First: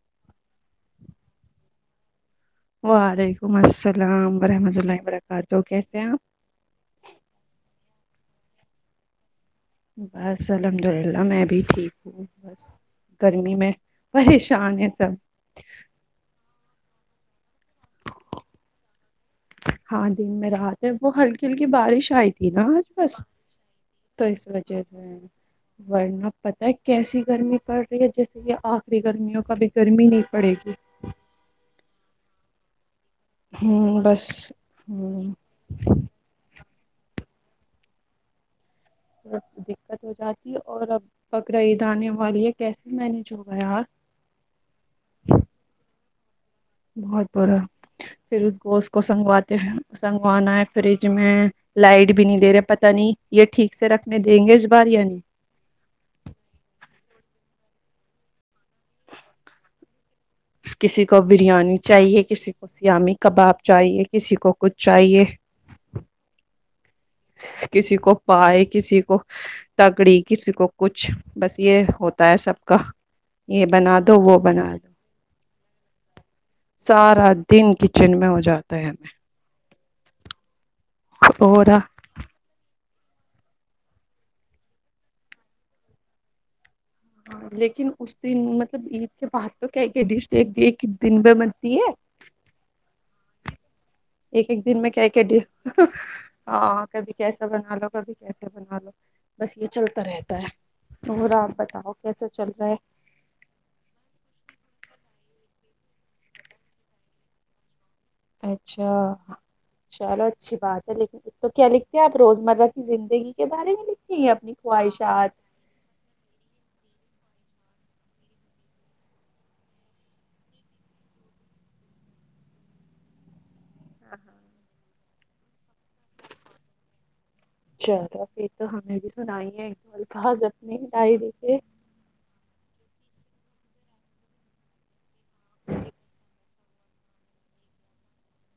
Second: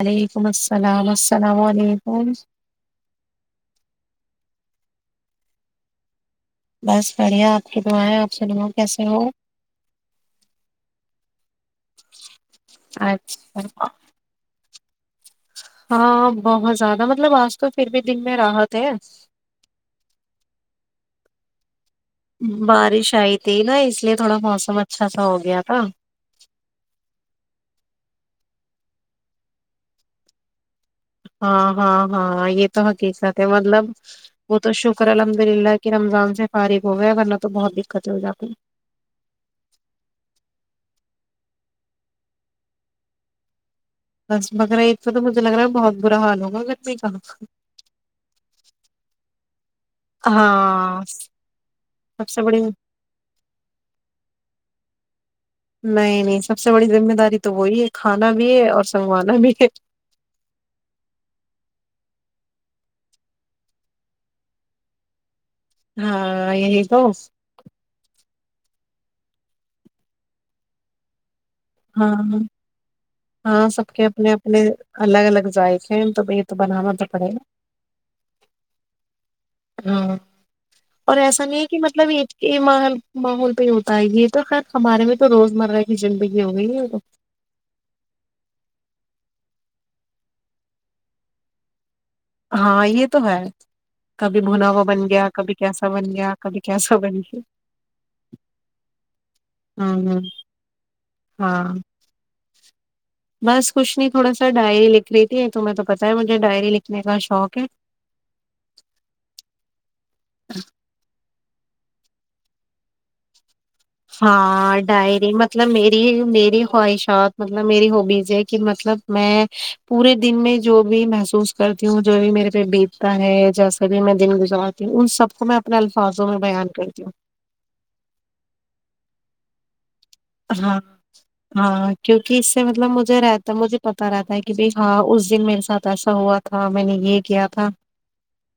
وعلیکم السلام السلام علیکم اور وعلیکم السلام ورحمۃ اللہ وبرکاتہ کیسے ہیں آپ بس بڑھیا آپ کی دعائیں آپ سن ہو کیسے ہو بس الحمد للہ میں بھی ٹھیک ہوں بس گرمی میں اچھا پریشان ہے اچھا ہاں بہت زیادہ ن مطلب تو پھر بھی دن میں راحت ہے ہاں دن میں رات ہے وہ ہلکی ہلکی بارش چ تھی نا آج بس بارش آئی تھی نا لیے تو تھوڑا اس موسم وجہ سے اچھا سا ہو گیا تھا ورنہ پتا ہے کیسی گرمی پر جیسے کہ آخری گرمیوں کا بھی گرمی نہیں پڑے گی ہاں ہاں ہاں یہ تو ٹھ س ہے مطلب ہوں بس وہ تو شکر ہوں الحمد للہ کی رمضان سے فارغ ہو گئے ا تو بہت دقت ہے ہو جا کے ب دقت ہو جاتی ہے اور اب بکر عید آنے والی ہے کیسے مینج ہو گاار بس مگر ایک تو تو مجھے لگ رہا ہے بہت برا حال ہو بہت برا پھر اس گوشت کو سنگواتے سنگوانا ہے ہاں فریج میں سب لائٹ بھی نہیں سے دے بڑی رہے پتاہ نہیں یہ ٹھیک سے رکھنے دیں گے بارییاانی نہیں نہیں سب سے بڑی ذمہ داری تو وہی ہے کھانا بھی ہے اور سنگوانا بھی ہے کسی کو بریانی چاہیے کسی کو سیامی کباب چاہیے کسی کو کچھ چاہیے ہاں ہی تو کسی کو پائے کسی کو تگڑی کسی کو کچھ بس یہ ہاں ہوتا ہے سب کا یہ ہاں سب بنا کے دو اپنے وہ اپنے بنا دو الگ الگ ذائقے ہیں تو یہ تو بنانا تو پڑے سارا گا دن کچن میں ہو جاتا ہے ہمیں ہاں اور ایسا نہیں ہے کہ پورا مطلب ماحول پہ ہوتا ہے یہ تو خیر ہمارے میں تو روزمرہ کی زندگی جی تو ہاں لیکن اس دن مطلب عید کے بعد تو کیا کیا ڈش ایک دن ب بنتی ہے ہاں یہ تو ہے کبھی ایک ایک بھنا دن ہوا میں کہ بن کے گیا دے کبھی کیسا بن گیا کبھی ہاں کبھی بن گیا کیسا بنا لو کبھی کیسے بنا لو بس یہ چلتا ہوں ہوں رہتا ہے اورا آپ ہاں بتاؤ کیسا چل رہا ہے تو میں تو پتا ہے مھے ڈائری لکھ میرا شوق ہے ہے اچھا چلو اچھی بات ہے لیکن تو کیا لکھتے ہیں آپ روزمرہ کی زندگی کے بارے میں لکھتے ہیں یا اپنی ہاں ڈائری خواہشات مطلب میری میری خواہشات مطلب میری ہوبیز ہے کہ مطلب میں پورے دن میں جو بھی محسوس کرتی ہوں جو بھی میرے پہ بیتتا ہے جیسا کبھی میں دن گزارتی ہوں ان سب تو میں اپنے الفاظوں میں بیان کرتی ہوں س نہیںائیے ہاں ہاں کیونکہ اس سے مطلب مجھے رہتا مجھے پتا رہتا ہے کہ بھائی ہاں اس دن میرے ساتھ ایسا ہوا تھا میں نے یہ کیا تھا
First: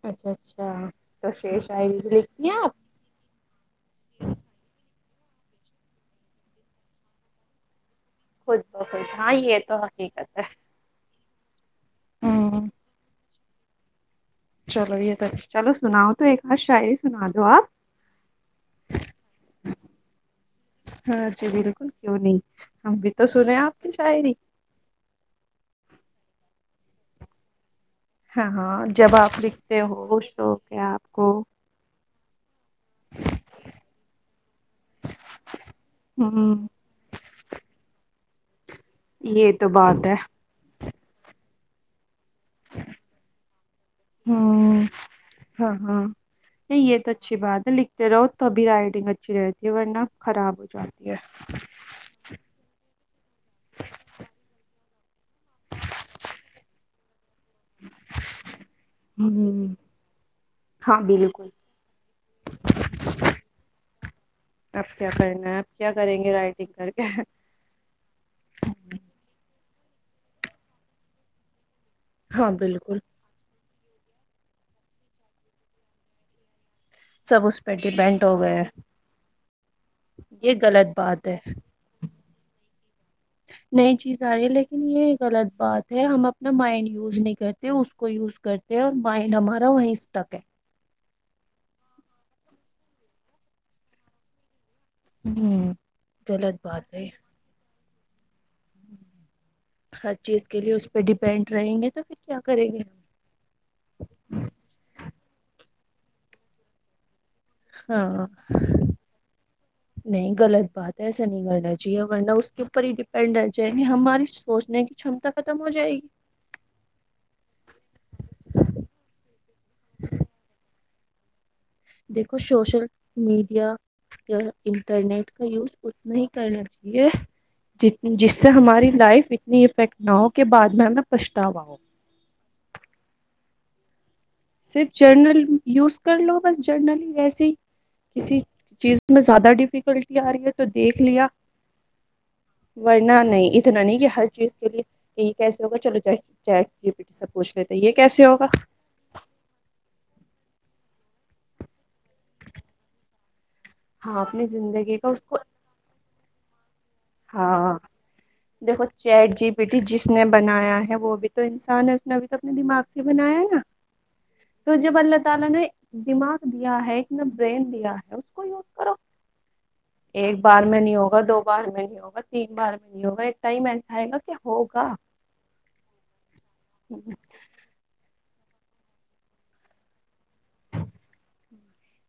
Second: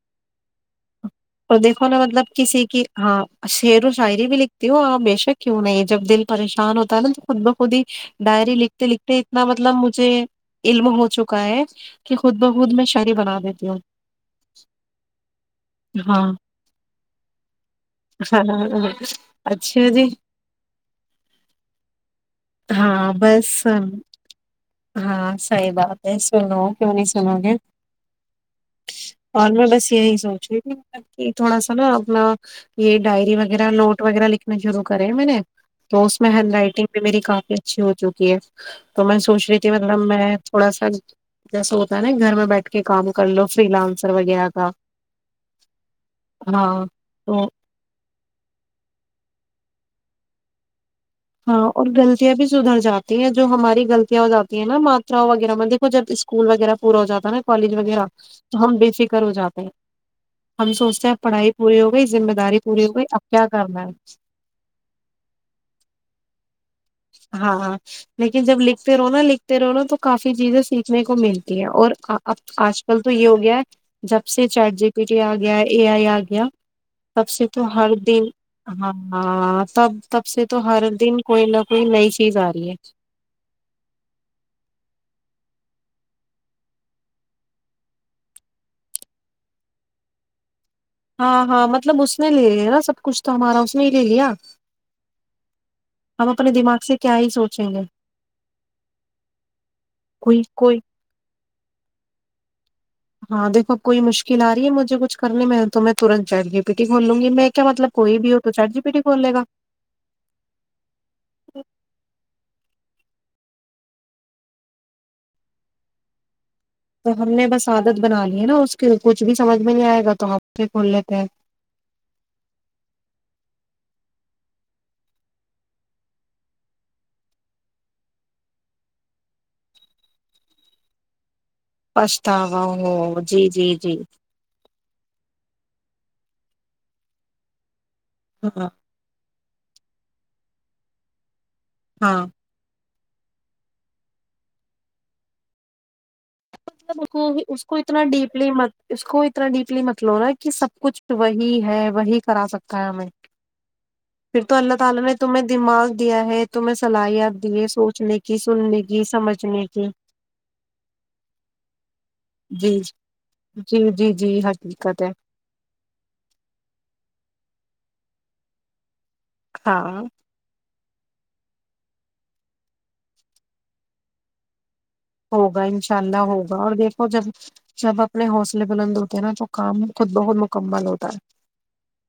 اچھا اچھا تو شعر اور دیکھو شاعری نا بھی مطلب لکھتی ہیں کسی آپ کی ہاں شعر و شاعری بھی لکھتی ہوں اور بشر کیوں نہیں جب دل پریشان ہوتا ہے نا تو خود بخود ہی ڈائری خود لکھتے بخود لکھتے ہاں اتنا یہ مطلب تو مجھے حقیقت ہے علم ہو چکا ک کہ خود ہوں بخود میں شڑی بنا دیتے کیا چلو یہ توچ چلو سناؤ تو ایک ہادھ شا ہی سنا دو آپ اچھا جی ہاں جی بالکل کیوں نہیں ہم بھی ہاں تو بس سنے آپ کی شاعری ب سنو کیوں نہیں سنو گے ہاں ہاں جب آپ اور میں لکھتے بس یہی ہو شوق ہے آپ کو میں یہ ڈائری وغیرہ نوٹ وغیرہ لکھنا شروع کرے میں نے تو اس میں ہینڈ ہوں رائٹنگ بھی میری کافی اچھی ہو چکی ہے تو میں سوچ یہ رہی تو تھی مطلب بات ہے میں تھوڑا سا جسا ہوتا ہے گھر میں بیٹھ کے کام کر لو فری لانسر وغیرہ کا ہوں ہاں ہاں نہیں ہاں یہ اچھی تو بات یہ ورنہ خراب ہو جاتیی ہے ہاں اور غلطیاں بھی سدھر جاتی ہیں جو ہماری غلطیاں ہو جاتی ہیں نا ماتراں وغیرہ میں دیکھو جب اسکول وغیرہ پورا ہو جاتا ہے نا کالج وغیرہ تو ہم بے فکر ہو جاتے ہوں ہیں ہم ہاں سوچتے ہیں بالکل پڑھائی پوری ہو گئی ذمہ داری پوری ہو گئی اب کیا کرنا ہے اب کیا کرنا ہے اب کیا کریں گے رائٹگ ہاںاں لیکن جب لکھتے رہو نا لکھتے رہو ن تو کافی چیزیں سیکھنے کو ملتی ہیں اور اب ہاں آج بالکل کل تو یہ ہو گیا ہے جب سے چیٹ جی پی ٹی آ گیا اے آئی آ گیا تب سب سے تو اس پہ ہر ڈیپینڈ دن ہو گئے ہیں ہاںاں تب تب سے یہ تو ہر غلط دن بات ہے کوئی نہ نئی چیز آ رہی ہے نئی چیز آ رہی ہے لیکن یہ غلط بات ہے ہم اپنا مائنڈ یوز نہیں کرتے اس کو یوز کرتے اور مائنڈ ہمارا وہیں تک ہے ہاں ہاں مطلب اس نے لے لیا نا سب کچھ تو ہمارا اس نے ہی لے لیا ہوں ہم اپنے غلط دماغ بات سے ہے کیا ہی سوچیں گے ہر کوئی چیز کے لیے کوئی اس پہ ڈپینڈ ڈرائیں گے تو پھر کیا کریں گے ہاں دیکو اب کوئی مشکل آ رہی ہے مجھے کچھ کرنے میں تو میں ترنت چاہیے بیٹی کولوںی ہاں گا نہیں غلط بات ہے ایسا نہیں کرنا چاہیے ورنہ اس کے اوپر ہی پ ڈر جائیں گے ہماری سوچنے کی چمتا ختم ہو جائے گی تو ہم نے بس عادت بنا لی ہے نا اس کے کچھ بھی سمجھ میں نہیں آئے گا تو آپ سے کھول لیتے ہیں دیکھو سوشل میڈیا انٹرنیٹ کا یوز اتنا ہی کرنا چاہیے جس سے ہماری لائف اتنی افیکٹ نہ ہو کہ بع میں ہمیں پ فسگ جی جی جی صرف جرنل یوز کر لو بس جرنل ہی ویسے ہی کسی ہاں چیز میں زیادہ ڈیفیکلٹی آ رہی ہے تو دیکھ لیا ہاں ورنہ نہیں اتنا نہیں کہ ہر چیز کے لیے یہ کیسے ہوگا چل جائے چٹ مطلب اس پ سے پوچھ کو لیے تھ یہ کیسے ہوگا اتر ڈیپلی مطلو رہا ہے کہ سب کچھ وہی ہے سکھایا میں ہاں پھر اپنی تو اللہ زندگی تعالی کا نے اس کو تمہیں دماغ دیا ہے تو میں ہاں دیکھر و کی چیٹ جی سمجھنے بیٹی کی جس نے بنایا ہے وہ بھی انسان اس نے ابھی تک اپنے جی دماغ سے بنایا نا جی جی جی تو جب حقیقت ہے اللہ تعالی نے دماغ دیا ہے ایک میں برین کیا ہے اس کو یوز کرو ہاں ایک بار میں نہیں ہوگا دو بار میں ہوگا تین بار میں نہیں ہوگا ایک ائم ایسااہ گا کہ ہوگا ہوگا انشاء اللہ ہوگا اور دیکھو جب جب اپنے حوصلے بلند ہوتے ہیں نا تو کام خود بہت مکمل ہوتا ہے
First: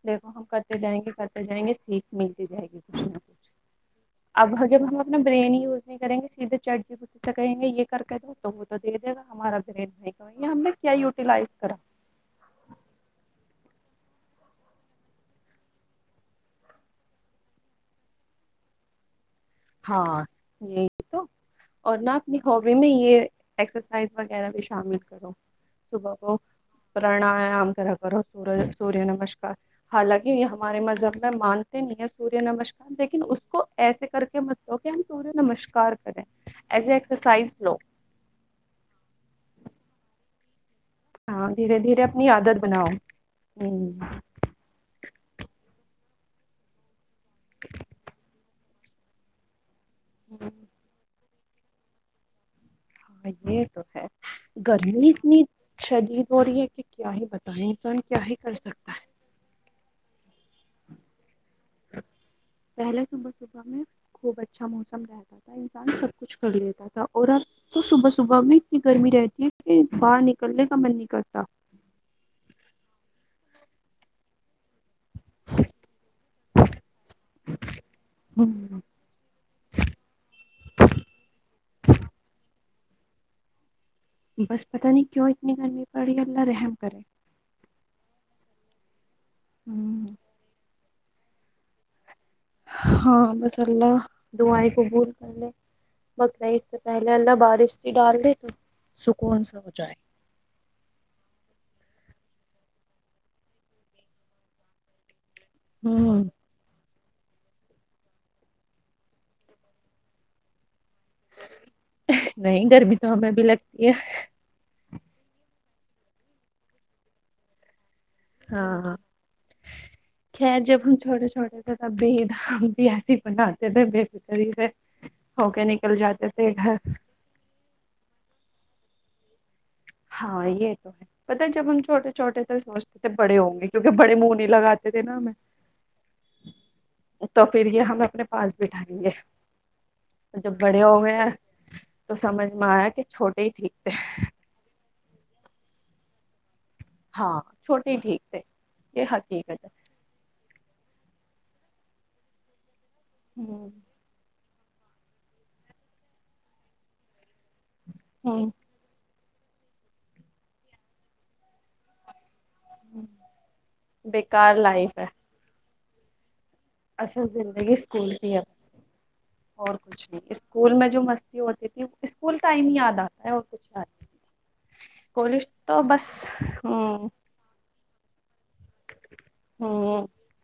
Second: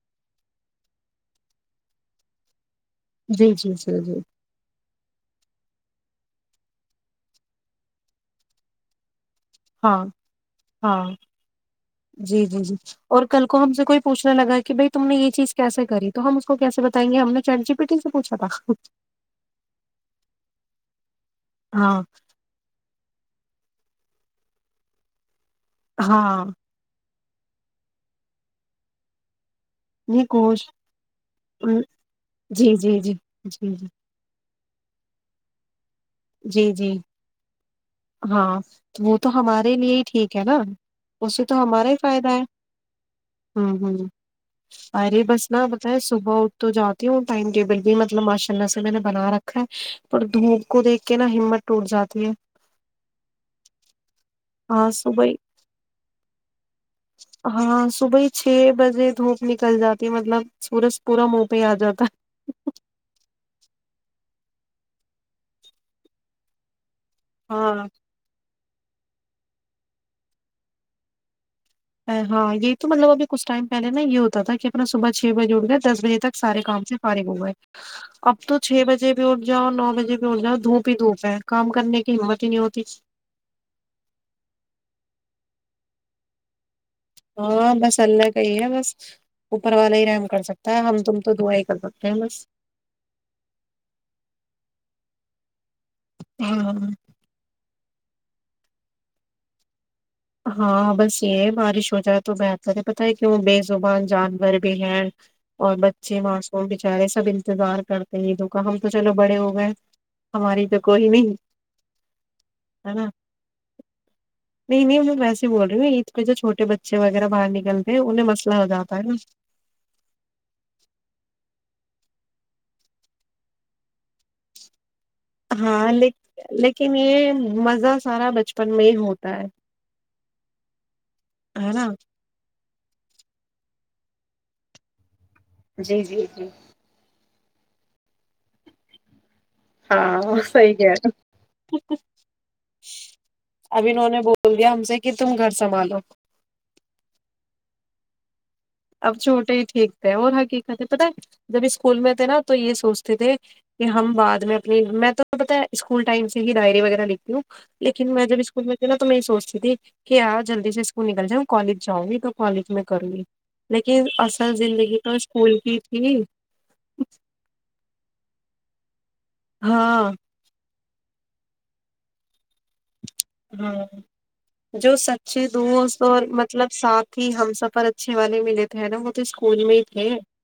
دیکھو ہم کرتے جائیں گے کرتے جائیں گے سیکھ ملتی جائے گی کچھ نہ کچھ جی جی جی جی اب جب ہم اپنا بریانی یوز نہیں کریں گے سیدھے چٹ جی ب سے کہیں گے یہ کر کے د ت وہ تو دے دے گا ہمارا برین ہاں نہیں کریں گے ہم نے کیا ہاں یوٹیلائز کرا جی جی جی اور کل کو ہم سب کو پوچھنا لگا کہ بھائی تم نے یہ چیز کیسے کری تو ہم اس کو کیسے بتائیں گے ہم نے چٹ جی پٹن سے پوچھا تھا ہاں یہ تو اور ہاں نہ اپنی ہابی میں یہ ایکسرسائز وغیرہ بھی شامل کرو صبح کو ہاں پرانیام کر کرو سورج سوریہ نمسکار نہیں حالانکہ یہ کوش ہمارے مذہب میں مانتے نہیں ہیں سوریہ جی نمسکار جی جی لیکن اس کو جی جی ایسے کر کے مطلب کیا ہم سورج نمسکار جی ایز جی اسرائز لو کیا ن اسے ہاں تو دھیرے ہمارا ہی دھیرے فائدہ اپنی ہے عادت بناؤ ہ ہوں ہ اریے بس نہ بتائے صبح اٹ تو جاتی ہوں ٹائم ٹیبل بھی مطلب ماشاء اللہ سے میں نے بنا رکھا ہے پر دھوپ کو دیکھ کہ نا ہمت ٹوٹ جاتی ہے ہاں یہ تو ہے ہاں گرمی صبح اتنی شدید ہو رہی ہے کہ کیا ہی بتائیں ہاں انسان صبح کیا ہی چھ کر سکتا ہے بجے دھوپ نکل جاتی مطلب سورج پورم ا پہ آ جاتا پہلے صبح صبح میں خوب اچھا موسم رہتا تھا انسان سب کچھ کر لیتا تھا اور رات ہے تو ہاں صبح صبح بھی گرمی رہتی ہے کہ باہر نکلنے کا من نہیں کرتا ہاں یہ تو مطلب ابھی کچھ ٹائم پہلے نا یہ ہوتا تھا کہ اپنا صبح چھ بجے اٹھ گئے دس بجے تک سارے کام سے فارغ ہو گئے اب تو چھ بجے بھی اٹ جاؤ نو بجے بھی اٹ جاؤ دھوپ ہی دھوپ ہے کام کرنے کی ہمت ہی نہیں ہوتی ٹیک بس پتہ نہیں کیوں اتنی گرمی پڑ رہی ہے اللہ رحم کرے ہاں بس اللہ کا ہی ہے بس اوپر والا ہی رحم کر سکتا ہے ہم تم تو دوئے کر ہیں بس ہاں مساللہ دائی کبول پلے مکر اس سے ہاں پہلے اللہ بارش ڈال دے تو سکون سا ہو جائے ہاں بس یہ ہے بارش ہو جائے تو بہتر ہے پت ہے کیوں بے زبان جانور بھی ہیں اور بچے ہوں معصو بچارے سب انتظار کرتے ہیں عیدوں کا ہم تو چلو بڑے ہو گئے ہماری توب نہیں ہے گرمی نا تو ہمیں بھی لگتی ہے ویس بول رہی ہیں عید پہ جو چھوے بچے وغیرہ باہر نکلتے ہیں انہیں مسئلہ ہو ہاں ہاں جاتا ہے نا خیر جب ہم چھوٹے چھوٹے بے د بی ایسی ہی پنڈے تھ بے فکر سے ہو کے ہاں نکل ل جاتے تھے گھر لیکن یہ مزہ سارا بچپن پ میں ہوتا ہے ہاں یہ تو ہے پت ہے جبن نا چھوٹے چوے سو تو بڑے ہوں گے کیونکہ بڑے منہ نہیں لگاتے تھے نا ہمیں جی جی جی تو پھر یہ ہم اپنے پاس بیٹھائیں گے ہاں جب صحیح بڑے کہہ ہو رہے گئے ہیں تو سمجھ میں آیا کہ چھوٹے ہی ٹھیک اب تھے انہوں نے بول دیا ہم سے کہ تم گھر سنبھالو ہاں چھوٹے ہی ٹھیک تھے یہ اب چھوٹے ہی حقیقت ہے ٹھیک تھے اور ہاں کی کاتے پتہ ہے جب اسکول میں تھے نا تو یہ سوچ تھے کہ ہ ہم بعد میں ج میں تو پتا ہے اسکول ٹائم سے ہی ڈائری وغیرہ لتی ہوں لیکن میں جب ہ اسکول میں ن تو میں یہ سوچتا جی کہ آ جلدی سے اسکول نکل جاؤ کالج جؤں گ تو کالج میں کروں گی لیکن اصل بیکار زندگی تو اسکول کی ہی اا زندگی اسکول کی ہے بس اور کچھ ہاں نہیں اسکول میں جو مستی ہوتی تھی اسکول ٹائم یاد آتا ہے اور ہ کچھ یاد نہیں جو سچے کالج تو دست بس اور مطلب ساتھ ہی ہم سفر اچھ والے میں تھے نا وہ تو اسکول ہی ہ تھے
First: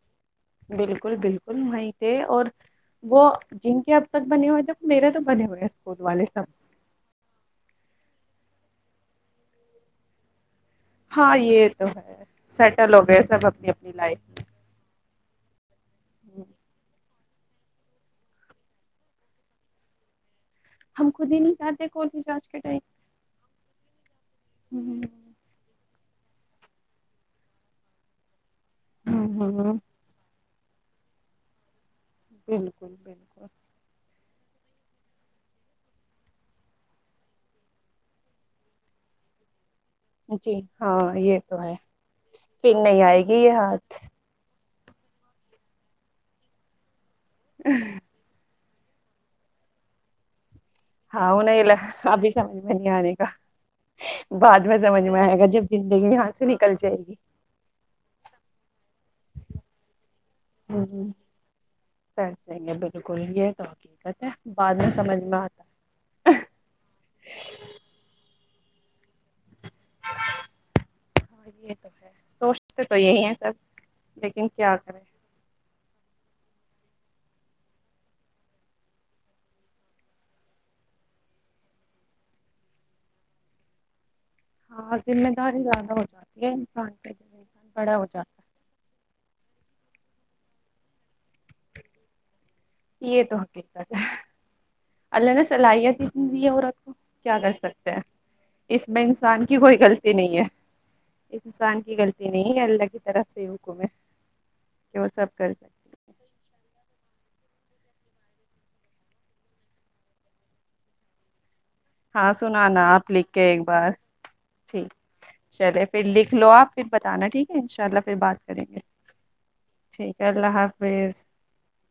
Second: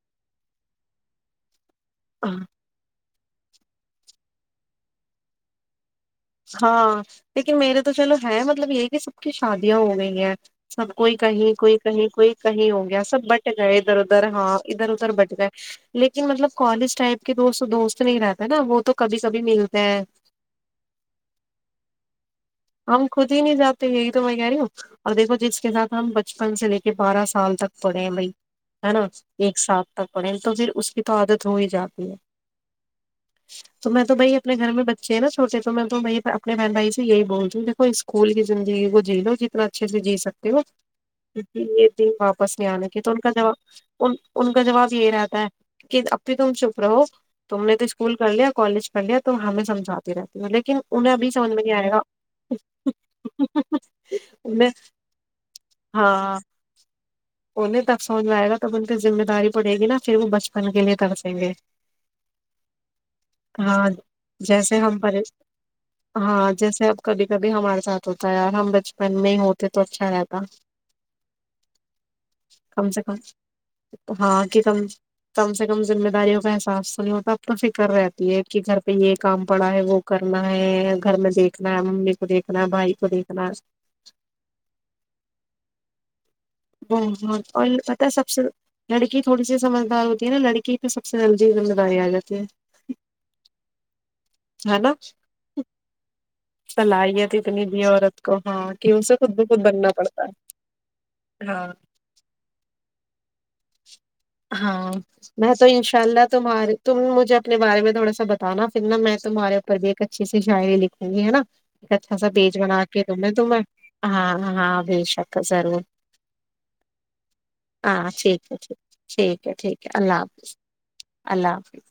بالکل بالکل وہیں تھے اور وہ جن کے اب تک بنے ہوئے تھے وہ میرے تو بنے ہوئے والے سب ہاں لیکن میرے تو چلو ہے م مطلب یہ کہ سب کی شادیاں ہو گئی ہیں سب کوئی ہاں کہیں یہ کوئی تو کہیں ہے کوئی کہیں ہو سیٹل گیا گئے سب بٹ اپنی گئے اپنی ادھر لائف ادھر ہاں ادھر ادھر بٹ ج لیکن میں مطلب کالج ٹائپ کہ دوست دوست نہیں رہتا نا وہ تو کبھی کبھی ملتے ہیں ہم خود ہی نہیں چاہتے کوئی بھی ہم خود ہی نہیں جاتے یہی تو میں کہہ رہی ہوں اور دیکو جس کے ساتھ ہم بچپن سے لے کے بارہ سال تک پڑے ہیں بھائی ہے نا ایک ہوں ساتھ تک پڑل تو پھر اس کی تو آادت ہو ہی جا بالکل بالکل تو میں تو بھائی اپنے گھر میں بچے نا چوٹے تو میں تو اپنے بہن بھائی سے یہی بولوں ج دیکھو اسکول کی زندگی کو جیل ہو ج طرح اچھے سے جی سکتے ہو ہاں یہ تو کیہ ہے یہ دن واپس نہیں پھر آنے کے تو ان آئے کا گی یہ ہاتھ جواب کا جواب یہ رہتا ہے کہ اب بھی تم چپ رہو تم نے تو اسکول کر لیا کالج کر لیا تو ہمیں سمجھاتی رہتی ہے مطل لیکن انہیں ابھی سمج میں نہیں آئےا ابھی سمجھ میں نہیں آنے گا بعد انہیں میں سمجھ میں آئے گا جب زندگی یہاں ہاں سے نکل جائے گی انہیں تب سمجھ میں آئے گا تب ان پہ ذمہ داری پڑے گی نا پھر وہ کے ہوں لیے کر سیں گے صحیح ہے بالکل یہ تو ہاں حقیقت ہے بعد جیسے میں ہم سمجھ میں آتا ہے ہاں جیسے کبھی کبھی ہمارے ساتھ ہوتا ہے ہم بچپن میں ہی ہو تو اچھا رہتا ہاں یہ تو ہے سوچتے کم تو سے کم یہی ہیں سب ہاں لیکن کہ کیا کم کریں کم سے کم مہ داریوں احساس تو نہیں ہوتا اب تو فکر رہتی ہے کہ گھر پہ یہ کام پڑا ہے وہ کرنا ہے گھر میں دیکھنا ممی کو دیکنا بائی کو دیکنا ہاں ذمہ داری زیادہ ہو جاتی ہے انسان پہ جب انسان آور بڑا پتہ ہو ہی جاتا صبکو لی تھوڑی سی سجدار ہوتی ہے نا لڑکی پہ سب سے جلدی سمجھداری آ جاتی ہے یہ تو حقیقت ہے ہے نا اللہ نے صلاحیتنی دی ہے عورت کو صلاحیت کیا کر اتنی دی ہے سکتے ہیں عورت کو ہاں اس کہ میں اسے خود انسان کی بخود کوئی بننا غلطی پڑتا نہیں ہے ہاں سانن کی کلتینی الگ ترا ہاں میں کر تو سکتے انشاء اللہ تمہارے تم مجھے اپنے بارے میں تھوڑا سا بتانا پھرا میں تمہارے اوپر بھی ایک اچھی س شعری لکھوں گی ہے نا ایک اچھا سا ہاں پیج بنا سنانا آپ دوں میں لکھ کے تمہیں ایک بار ہاں ہاں ٹھیک بے شک ضرور چلے پھر لکھ لو آپ پھر بتانا ٹھیک ہے ان شاء اللہ پھر بات اھاھ کریں گے ٹھیک ہے ٹھیک ہے اللہ حافظ اللہ حافظ